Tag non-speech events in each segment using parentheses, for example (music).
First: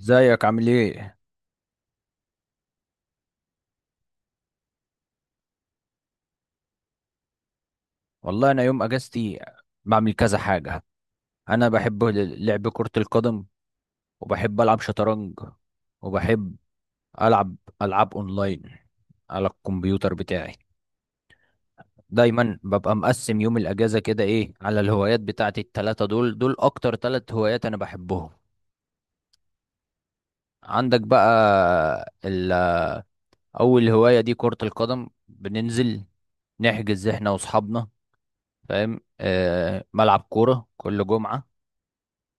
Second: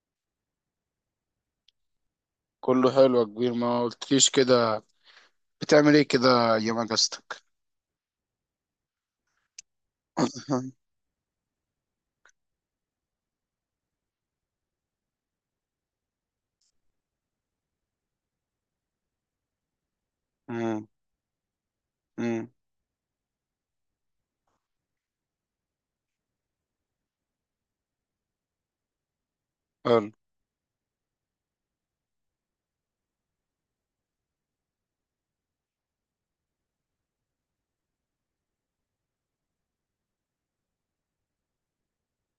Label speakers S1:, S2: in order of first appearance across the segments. S1: ازيك؟ عامل ايه؟
S2: كله حلو يا كبير، ما قلتليش كده. بتعمل ايه كده ايام اجازتك؟
S1: والله انا يوم اجازتي بعمل كذا حاجه.
S2: (laughs)
S1: انا بحب لعب كره القدم، وبحب العب شطرنج، وبحب العب العاب اونلاين على الكمبيوتر بتاعي.
S2: أمم، أمم،
S1: دايما ببقى مقسم يوم الاجازه كده ايه، على الهوايات بتاعتي التلاته. دول اكتر تلات هوايات انا بحبهم.
S2: حلو.
S1: عندك بقى اول هوايه دي كره القدم. بننزل نحجز احنا واصحابنا، فاهم؟ ملعب كوره كل جمعه،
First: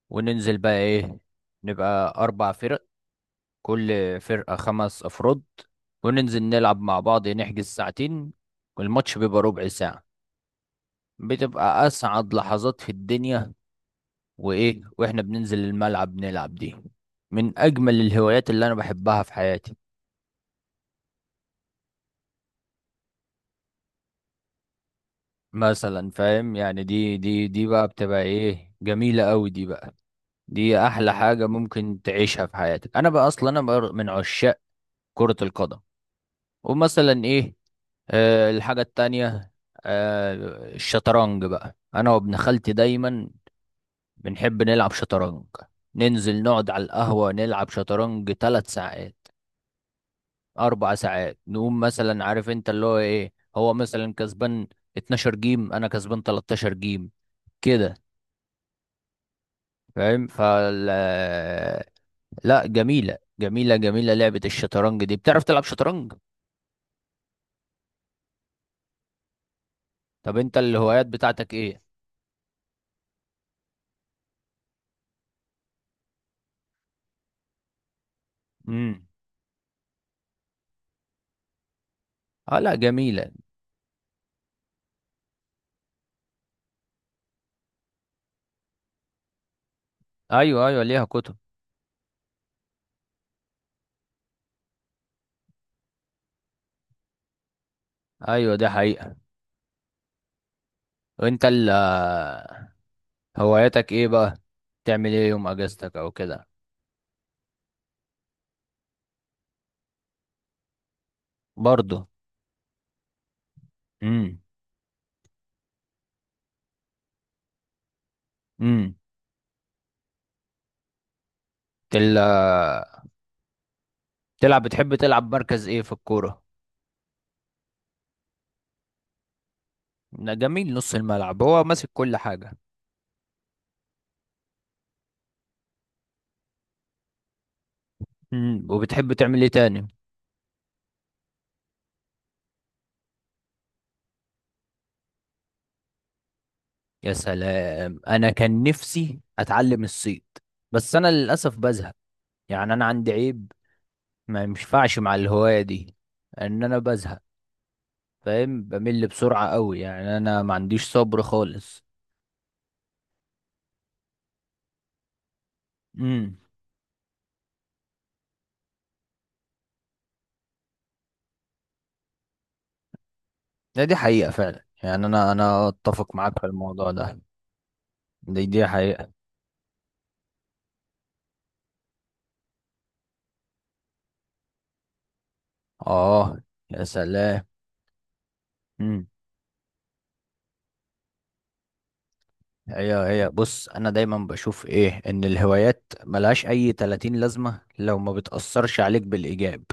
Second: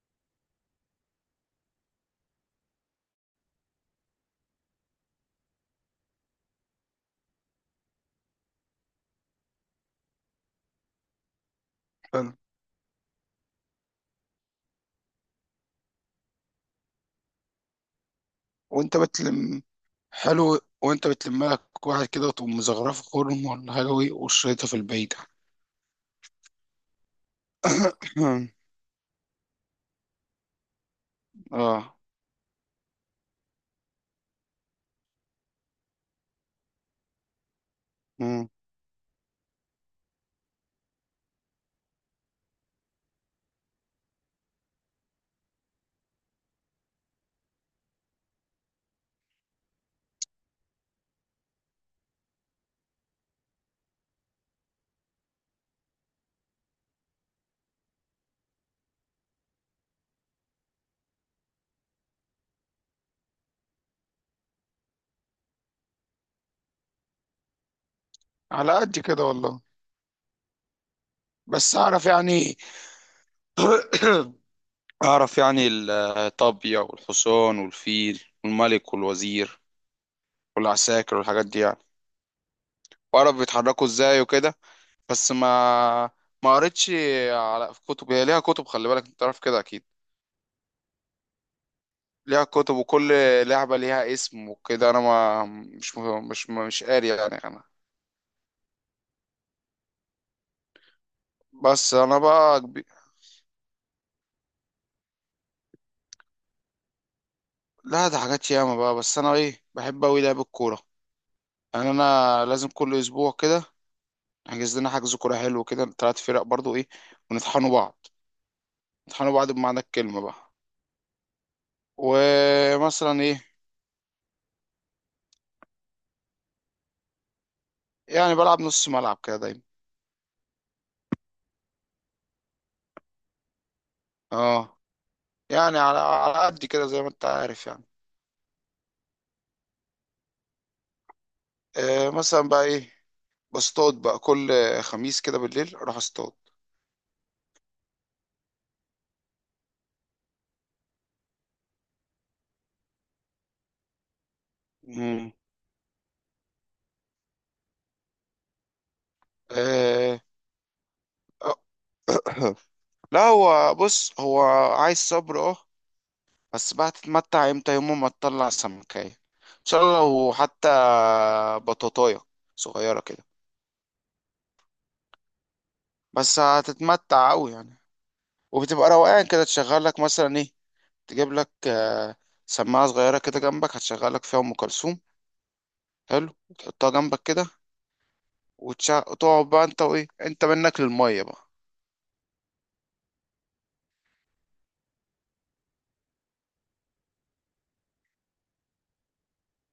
S1: وننزل بقى ايه، نبقى اربع فرق، كل فرقة خمس افراد، وننزل نلعب مع بعض، نحجز ساعتين، والماتش بيبقى ربع ساعة. بتبقى
S2: حلو
S1: اسعد لحظات في الدنيا. وايه، واحنا بننزل الملعب نلعب، دي من اجمل الهوايات اللي انا
S2: وانت
S1: بحبها في
S2: بتلم
S1: حياتي.
S2: حلو وانت بتلم لك واحد كده وتقوم مزغرفه خرم ولا حاجه، وشريطها في البعيده.
S1: مثلا فاهم يعني، دي بقى بتبقى
S2: (coughs)
S1: ايه، جميلة قوي دي بقى. دي احلى حاجة
S2: اه،
S1: ممكن تعيشها في حياتك. انا بقى اصلا انا بقى من عشاق كرة القدم. ومثلا ايه،
S2: أمم،
S1: الحاجة التانية، آه الشطرنج بقى. انا وابن خالتي دايما بنحب نلعب شطرنج. ننزل نقعد على القهوة نلعب شطرنج ثلاث ساعات، اربع ساعات. نقوم مثلا، عارف انت، اللي هو ايه، هو مثلا كسبان 12 جيم، انا كسبان 13 جيم كده. فاهم؟ لا، جميلة جميلة جميلة لعبة الشطرنج دي. بتعرف تلعب شطرنج؟
S2: على قد كده والله.
S1: طب انت الهوايات بتاعتك
S2: بس
S1: ايه؟
S2: اعرف يعني. (coughs) اعرف يعني الطابيه والحصان والفيل والملك
S1: امم.
S2: والوزير والعساكر والحاجات دي يعني.
S1: اه، لا جميلة.
S2: واعرف بيتحركوا ازاي وكده، بس ما قريتش. على في كتب، هي ليها كتب، خلي بالك انت عارف كده اكيد.
S1: ايوه ايوه، ليها كتب.
S2: ليها كتب، وكل لعبة ليها اسم وكده. انا ما مش قاري يعني انا.
S1: ايوه، ده حقيقة. وانت
S2: بس انا بقى كبي-
S1: هواياتك ايه بقى؟ تعمل ايه يوم اجازتك او كده؟
S2: لا ده حاجات ياما بقى، بس انا ايه بحب اوي لعب الكورة. يعني
S1: برضه.
S2: انا لازم كل اسبوع كده
S1: امم.
S2: احجز لنا حجز كورة حلو كده، تلات فرق برضو ايه. ونطحنوا بعض،
S1: امم.
S2: نطحنوا بعض بمعنى الكلمة بقى.
S1: تل
S2: ومثلا ايه،
S1: تلعب، بتحب تلعب مركز ايه في الكورة؟
S2: يعني بلعب نص ملعب كده دايما.
S1: ده جميل، نص الملعب هو ماسك كل حاجة.
S2: اه، يعني على قد كده زي ما انت عارف يعني.
S1: امم. وبتحب تعمل ايه تاني؟
S2: مثلا بقى ايه، بصطاد بقى كل خميس كده بالليل، اروح اصطاد.
S1: يا سلام، انا كان نفسي اتعلم الصيد. بس انا للاسف بزهق، يعني انا عندي عيب، ما ينفعش مع
S2: مم.
S1: الهواية دي. ان انا بزهق، فاهم، بمل بسرعة قوي. يعني
S2: آه.
S1: انا ما عنديش صبر خالص.
S2: (coughs) (clears throat) لا هو بص، هو عايز صبر. اه،
S1: امم.
S2: بس بقى تتمتع امتى يوم ما تطلع سمكاية ان شاء الله، وحتى بطاطاية صغيرة كده.
S1: ده دي حقيقة فعلا. يعني انا اتفق معاك
S2: بس
S1: في الموضوع ده.
S2: هتتمتع قوي يعني.
S1: دي
S2: وبتبقى
S1: حقيقة.
S2: روقان كده، تشغل لك مثلا ايه، تجيب لك سماعة صغيرة كده جنبك، هتشغل لك فيها ام كلثوم. حلو،
S1: اه، يا
S2: وتحطها جنبك
S1: سلام.
S2: كده.
S1: امم.
S2: وتقعد بقى انت، وايه انت منك للمية بقى.
S1: هي بص، انا دايما بشوف ايه، ان الهوايات ملهاش اي 30 لازمة لو ما بتأثرش عليك بالإيجاب.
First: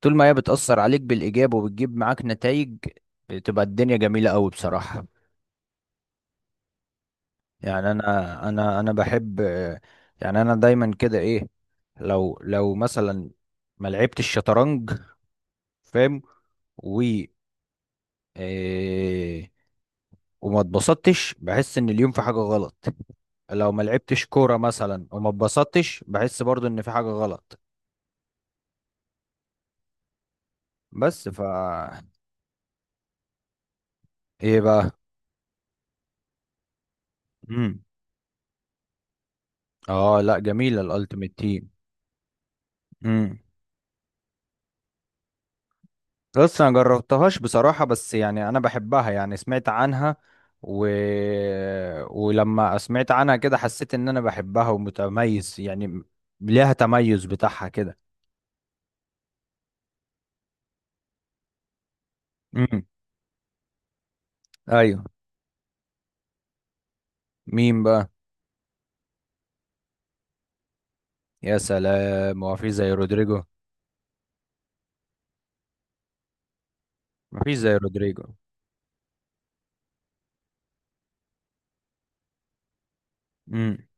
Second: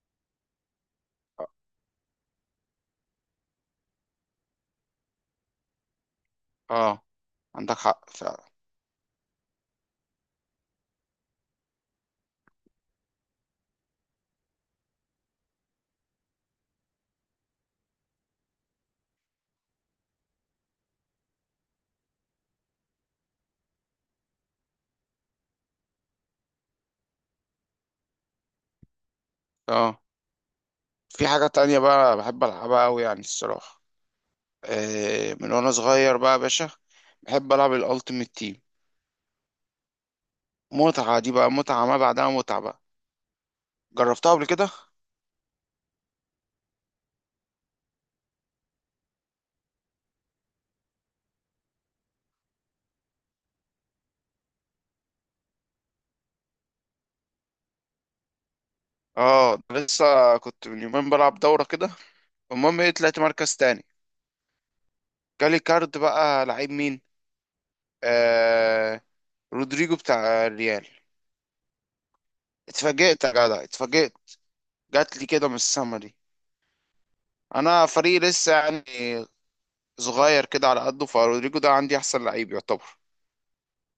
S1: طول ما هي بتأثر عليك بالإيجاب وبتجيب معاك نتائج، بتبقى الدنيا جميلة قوي بصراحة.
S2: اه، عندك
S1: يعني
S2: حق
S1: انا
S2: فعلا.
S1: انا انا بحب. يعني انا دايما كده ايه، لو مثلا ما لعبتش الشطرنج، فاهم، و إيه وما اتبسطتش، بحس ان اليوم في حاجة غلط. لو ما لعبتش كورة مثلا وما اتبسطتش، بحس برضو ان في حاجة غلط.
S2: اه،
S1: بس
S2: في حاجة تانية
S1: فا
S2: بقى بحب ألعبها أوي يعني الصراحة.
S1: ايه بقى؟
S2: من وأنا صغير بقى يا باشا، بحب ألعب
S1: امم.
S2: الألتيميت تيم.
S1: اه لا جميلة
S2: متعة دي
S1: الالتيميت
S2: بقى، متعة ما بعدها متعة بقى.
S1: تيم.
S2: جربتها قبل كده؟
S1: بص انا جربتهاش بصراحة، بس يعني انا بحبها، يعني سمعت عنها و... ولما سمعت عنها كده، حسيت ان انا بحبها ومتميز يعني. ليها تميز بتاعها كده.
S2: اه ده لسه، كنت من يومين بلعب دورة كده. المهم
S1: امم.
S2: ايه، طلعت مركز تاني.
S1: ايوه.
S2: جالي كارد بقى، لعيب مين؟
S1: مين بقى؟
S2: آه رودريجو بتاع الريال.
S1: يا سلام، هو في زي
S2: اتفاجئت يا
S1: رودريجو؟
S2: جدع، اتفاجئت. جات لي كده من السما دي.
S1: مفيش زي
S2: انا
S1: رودريجو.
S2: فريق لسه يعني، صغير كده على قده، فرودريجو ده عندي احسن لعيب يعتبر.
S1: امم.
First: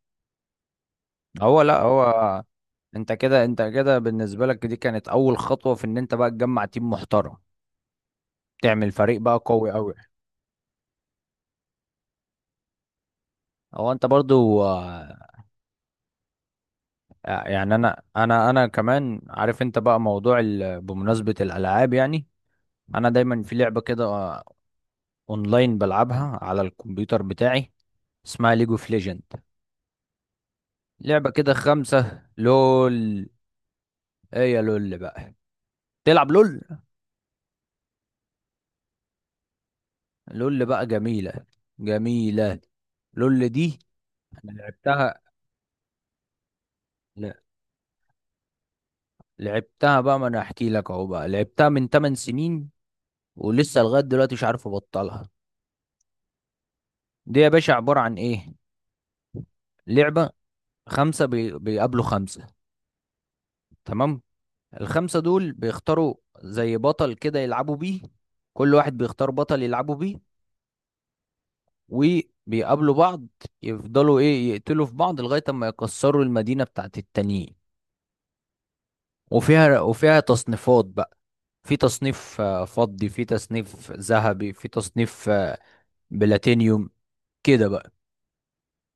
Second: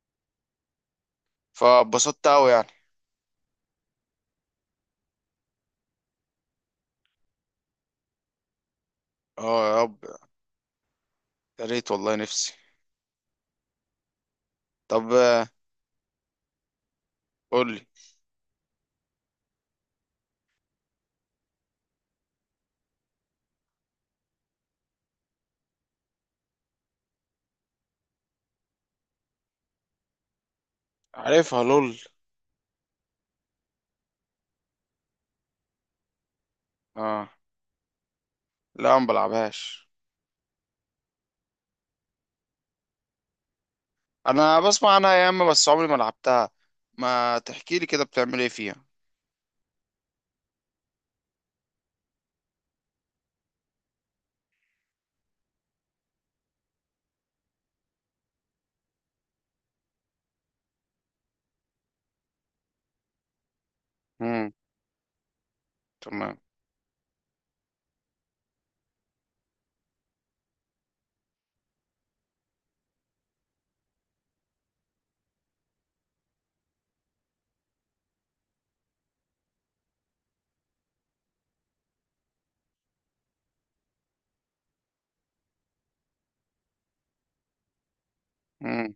S1: هو، لا، هو
S2: فبسطت قوي يعني.
S1: انت كده بالنسبة لك، دي كانت اول خطوة في ان انت بقى تجمع تيم محترم، تعمل فريق بقى
S2: اه
S1: قوي
S2: يا
S1: قوي.
S2: رب، يا ريت والله نفسي.
S1: هو انت برضو،
S2: طب
S1: آه،
S2: قول
S1: يعني
S2: لي.
S1: انا كمان عارف انت بقى، موضوع بمناسبة الالعاب يعني. انا دايما في لعبة كده، آه، اونلاين، بلعبها على الكمبيوتر بتاعي، اسمها ليج اوف ليجند. لعبة كده،
S2: عارفها لول،
S1: خمسة لول. ايه يا لول بقى، تلعب لول؟
S2: اه. لا ما بلعبهاش.
S1: لول بقى جميلة، جميلة لول دي.
S2: انا بسمع عنها
S1: لعبتها.
S2: يا اما، بس عمري ما لعبتها.
S1: ل-
S2: ما تحكي لي كده، بتعمل ايه فيها؟
S1: لعبتها بقى. ما انا احكي لك اهو. بقى لعبتها من 8 سنين، ولسه لغاية دلوقتي مش عارف ابطلها. دي يا باشا عبارة عن ايه، لعبة خمسة بيقابلوا خمسة. تمام؟
S2: امم.
S1: الخمسة دول بيختاروا
S2: تمام.
S1: زي بطل كده يلعبوا بيه. كل واحد بيختار بطل يلعبوا بيه، وبيقابلوا بعض، يفضلوا ايه يقتلوا في بعض لغاية ما يكسروا المدينة بتاعت التانيين. وفيها تصنيفات بقى. في تصنيف آه، فضي، في تصنيف ذهبي، في تصنيف آه، بلاتينيوم كده بقى.
S2: امم.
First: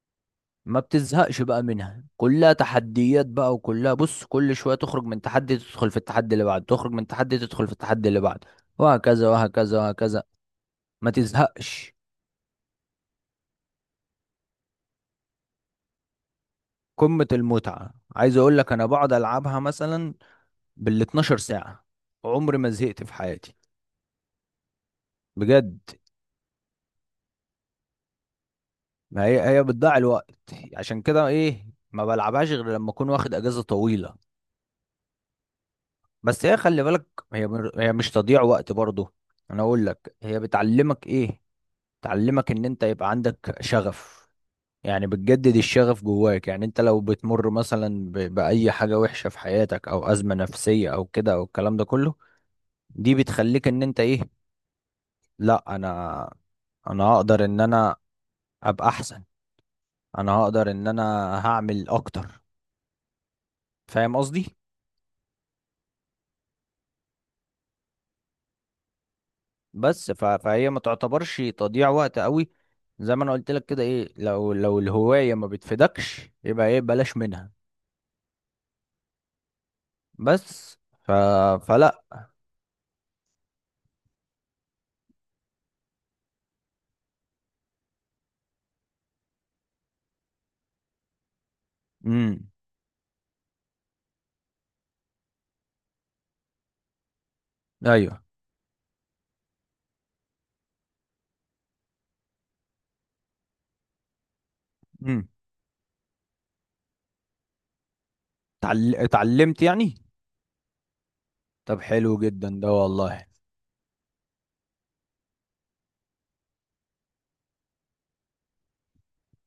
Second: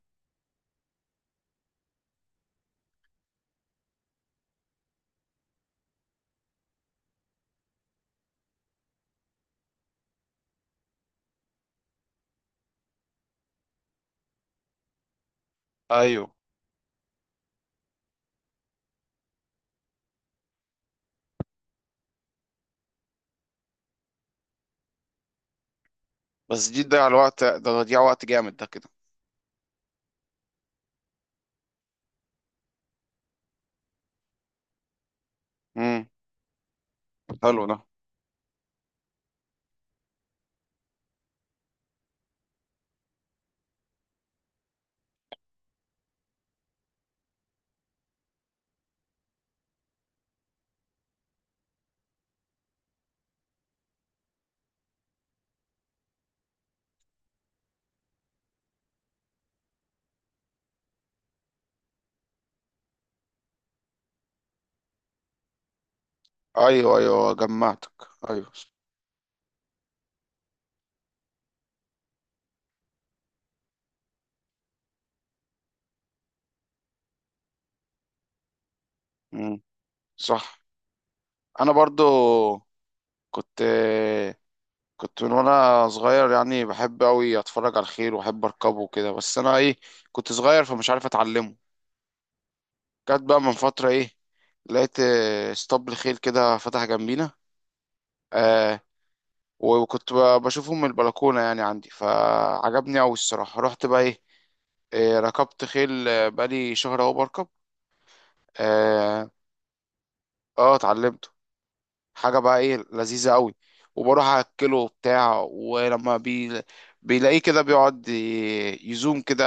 S1: ما بتزهقش بقى منها، كلها تحديات بقى. وكلها بص، كل شوية تخرج من تحدي تدخل في التحدي اللي بعده، تخرج من تحدي تدخل في التحدي اللي بعده، وهكذا وهكذا وهكذا. ما تزهقش.
S2: ايوه.
S1: قمة المتعة. عايز اقول لك، انا بقعد العبها مثلا بال 12 ساعة. عمري ما زهقت في حياتي بجد.
S2: بس دي تضيع الوقت، ده تضيع وقت جامد ده كده.
S1: ما هي، هي بتضيع الوقت. عشان كده ايه، ما بلعبهاش غير لما اكون واخد اجازة طويلة.
S2: امم.
S1: بس هي خلي بالك، هي
S2: حلو ده.
S1: هي مش تضييع وقت برضه. انا اقول لك هي بتعلمك ايه. تعلمك ان انت يبقى عندك شغف، يعني بتجدد الشغف جواك. يعني انت لو بتمر مثلا، بأي حاجة وحشة في حياتك، او أزمة نفسية، او كده، او الكلام ده كله، دي بتخليك ان انت ايه، لا انا، انا هقدر ان انا ابقى احسن، انا هقدر ان انا هعمل اكتر. فاهم قصدي؟
S2: ايوه ايوه، جمعتك. ايوه.
S1: فهي ما تعتبرش تضييع وقت قوي. زي ما انا قلت لك كده ايه، لو الهواية ما بتفيدكش، يبقى ايه، بلاش منها.
S2: امم. صح.
S1: بس ف...
S2: انا
S1: فلا.
S2: برضو كنت كنت من وانا صغير يعني بحب قوي اتفرج على الخيل واحب اركبه وكده، بس انا ايه، كنت صغير فمش عارف اتعلمه.
S1: مم.
S2: جت بقى من فتره ايه، لقيت اسطبل خيل كده فتح جنبينا.
S1: ايوه.
S2: آه وكنت بشوفه من البلكونه يعني عندي، فعجبني قوي الصراحه. رحت بقى ايه،
S1: امم.
S2: ركبت خيل. بقالي شهر اهو بركب. اه.
S1: اتعلمت يعني.
S2: اتعلمت.
S1: طب حلو
S2: حاجة
S1: جدا
S2: بقى
S1: ده
S2: ايه،
S1: والله.
S2: لذيذة قوي. وبروح اكله بتاع، ولما بيلاقيه كده بيقعد يزوم كده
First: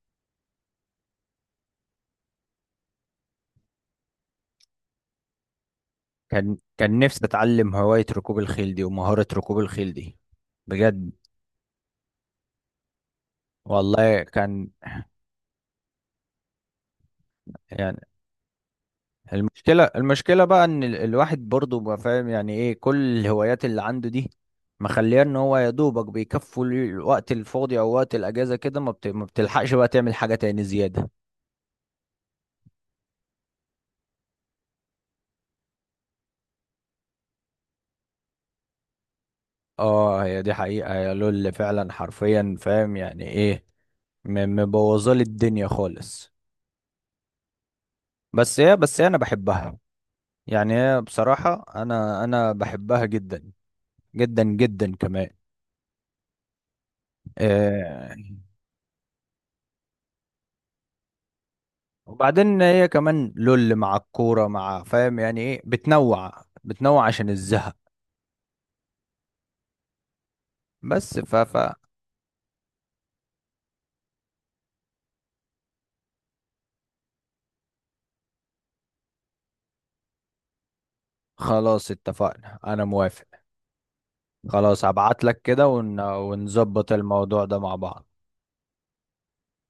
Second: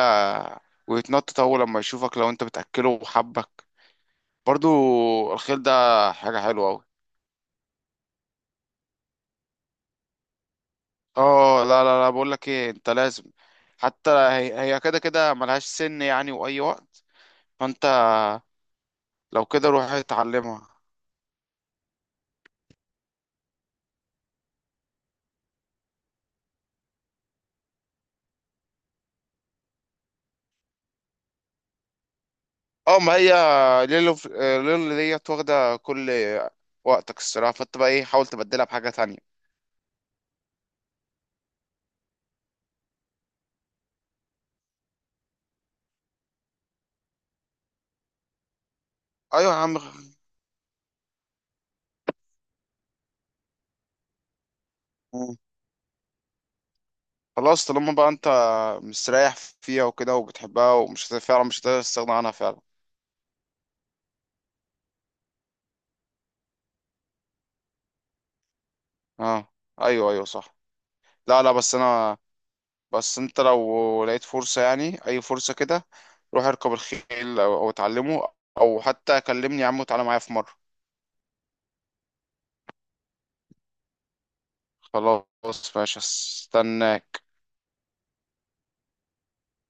S2: ويتنطط اول لما يشوفك، لو انت بتاكله وحبك. برضو الخيل ده، حاجة
S1: كان
S2: حلوة قوي.
S1: كان نفسي اتعلم هواية ركوب الخيل دي ومهارة ركوب الخيل دي بجد
S2: اه لا لا لا، بقول لك ايه انت لازم. حتى
S1: والله،
S2: هي
S1: كان
S2: هي كده كده ملهاش سن يعني، واي وقت فانت
S1: يعني.
S2: لو كده
S1: المشكلة
S2: روح
S1: المشكلة بقى
S2: اتعلمها.
S1: ان الواحد برضه بقى، فاهم يعني ايه، كل الهوايات اللي عنده دي، مخليه ان هو يا دوبك بيكفوا الوقت الفاضي او وقت الاجازة كده. ما بتلحقش بقى تعمل حاجة تاني زيادة.
S2: اه، ما هي ليلو ليلو ديت واخدة كل وقتك الصراحة، فانت بقى ايه حاول تبدلها بحاجة تانية.
S1: اه هي دي حقيقة يا لول فعلا حرفيا، فاهم يعني ايه، مبوظه لي الدنيا خالص. بس هي انا
S2: ايوه يا
S1: بحبها.
S2: عم.
S1: يعني هي بصراحه انا بحبها جدا جدا جدا كمان.
S2: مم. خلاص طالما بقى
S1: آه،
S2: انت مستريح فيها وكده وبتحبها، ومش فعلا مش هتقدر تستغنى عنها فعلا.
S1: وبعدين هي كمان لول مع الكوره مع، فاهم يعني ايه، بتنوع بتنوع عشان الزهق.
S2: اه ايوه ايوه صح.
S1: بس ف
S2: لا لا،
S1: ف
S2: بس انت لو لقيت فرصة يعني، اي فرصة كده، روح اركب الخيل او اتعلمه، او حتى كلمني يا عم وتعالى معايا في مرة.
S1: خلاص اتفقنا، انا موافق. خلاص، هبعت لك كده
S2: خلاص ماشي
S1: ونظبط
S2: هستناك
S1: الموضوع ده مع بعض.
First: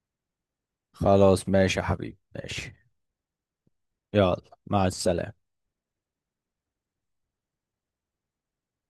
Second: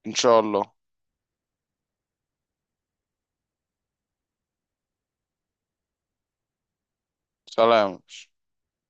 S2: ان شاء الله.
S1: خلاص ماشي يا حبيبي ماشي. يلا، مع السلامه.
S2: سلام.